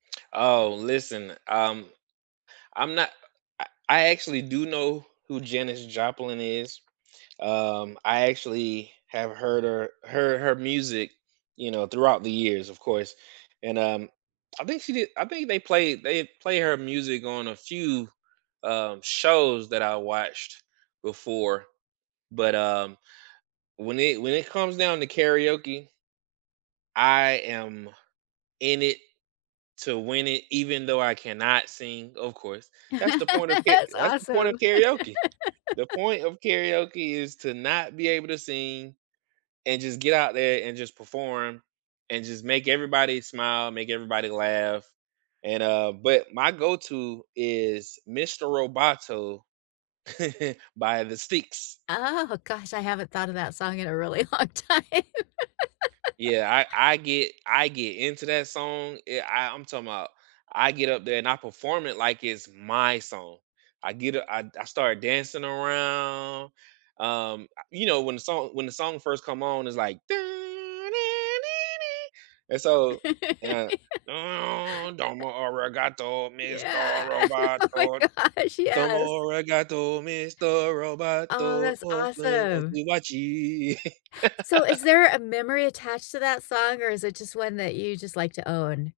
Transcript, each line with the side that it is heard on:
right: Oh, listen, um, I'm not I I actually do know who Janice Joplin is. Um, I actually have heard her heard her music, you know, throughout the years, of course, and, um I think she did I think they played they'd play her music on a few, um, shows that I watched before. But, um, when it when it comes down to karaoke I am in it to win it even though I cannot sing, of course. That's the point of ka
left: That's
right: that's the point of
left: awesome.
right: karaoke. The point of karaoke is to not be able to sing and just get out there and just perform and just make everybody smile, make everybody laugh. And, uh, but my go-to is “Mister Roboto” by the Styx.
left: Oh gosh, I haven't thought of that song in a really long time.
right: Yeah, I I get I get into that song, I I I'm talking 'bout I get up there, and I perform it like it's my song. I get u I I started dancing around, um, I you know, when the song when the song first come on, it's like, and so and,
left: Uh
right: domo arigato, Mr.
left: Yeah. Oh my
right: Roboto,
left: gosh,
right: domo
left: yes.
right: arigato, Mr.
left: Oh,
right: Roboto.
left: that's awesome. So, is there a memory attached to that song, or is it just one that you just like to own?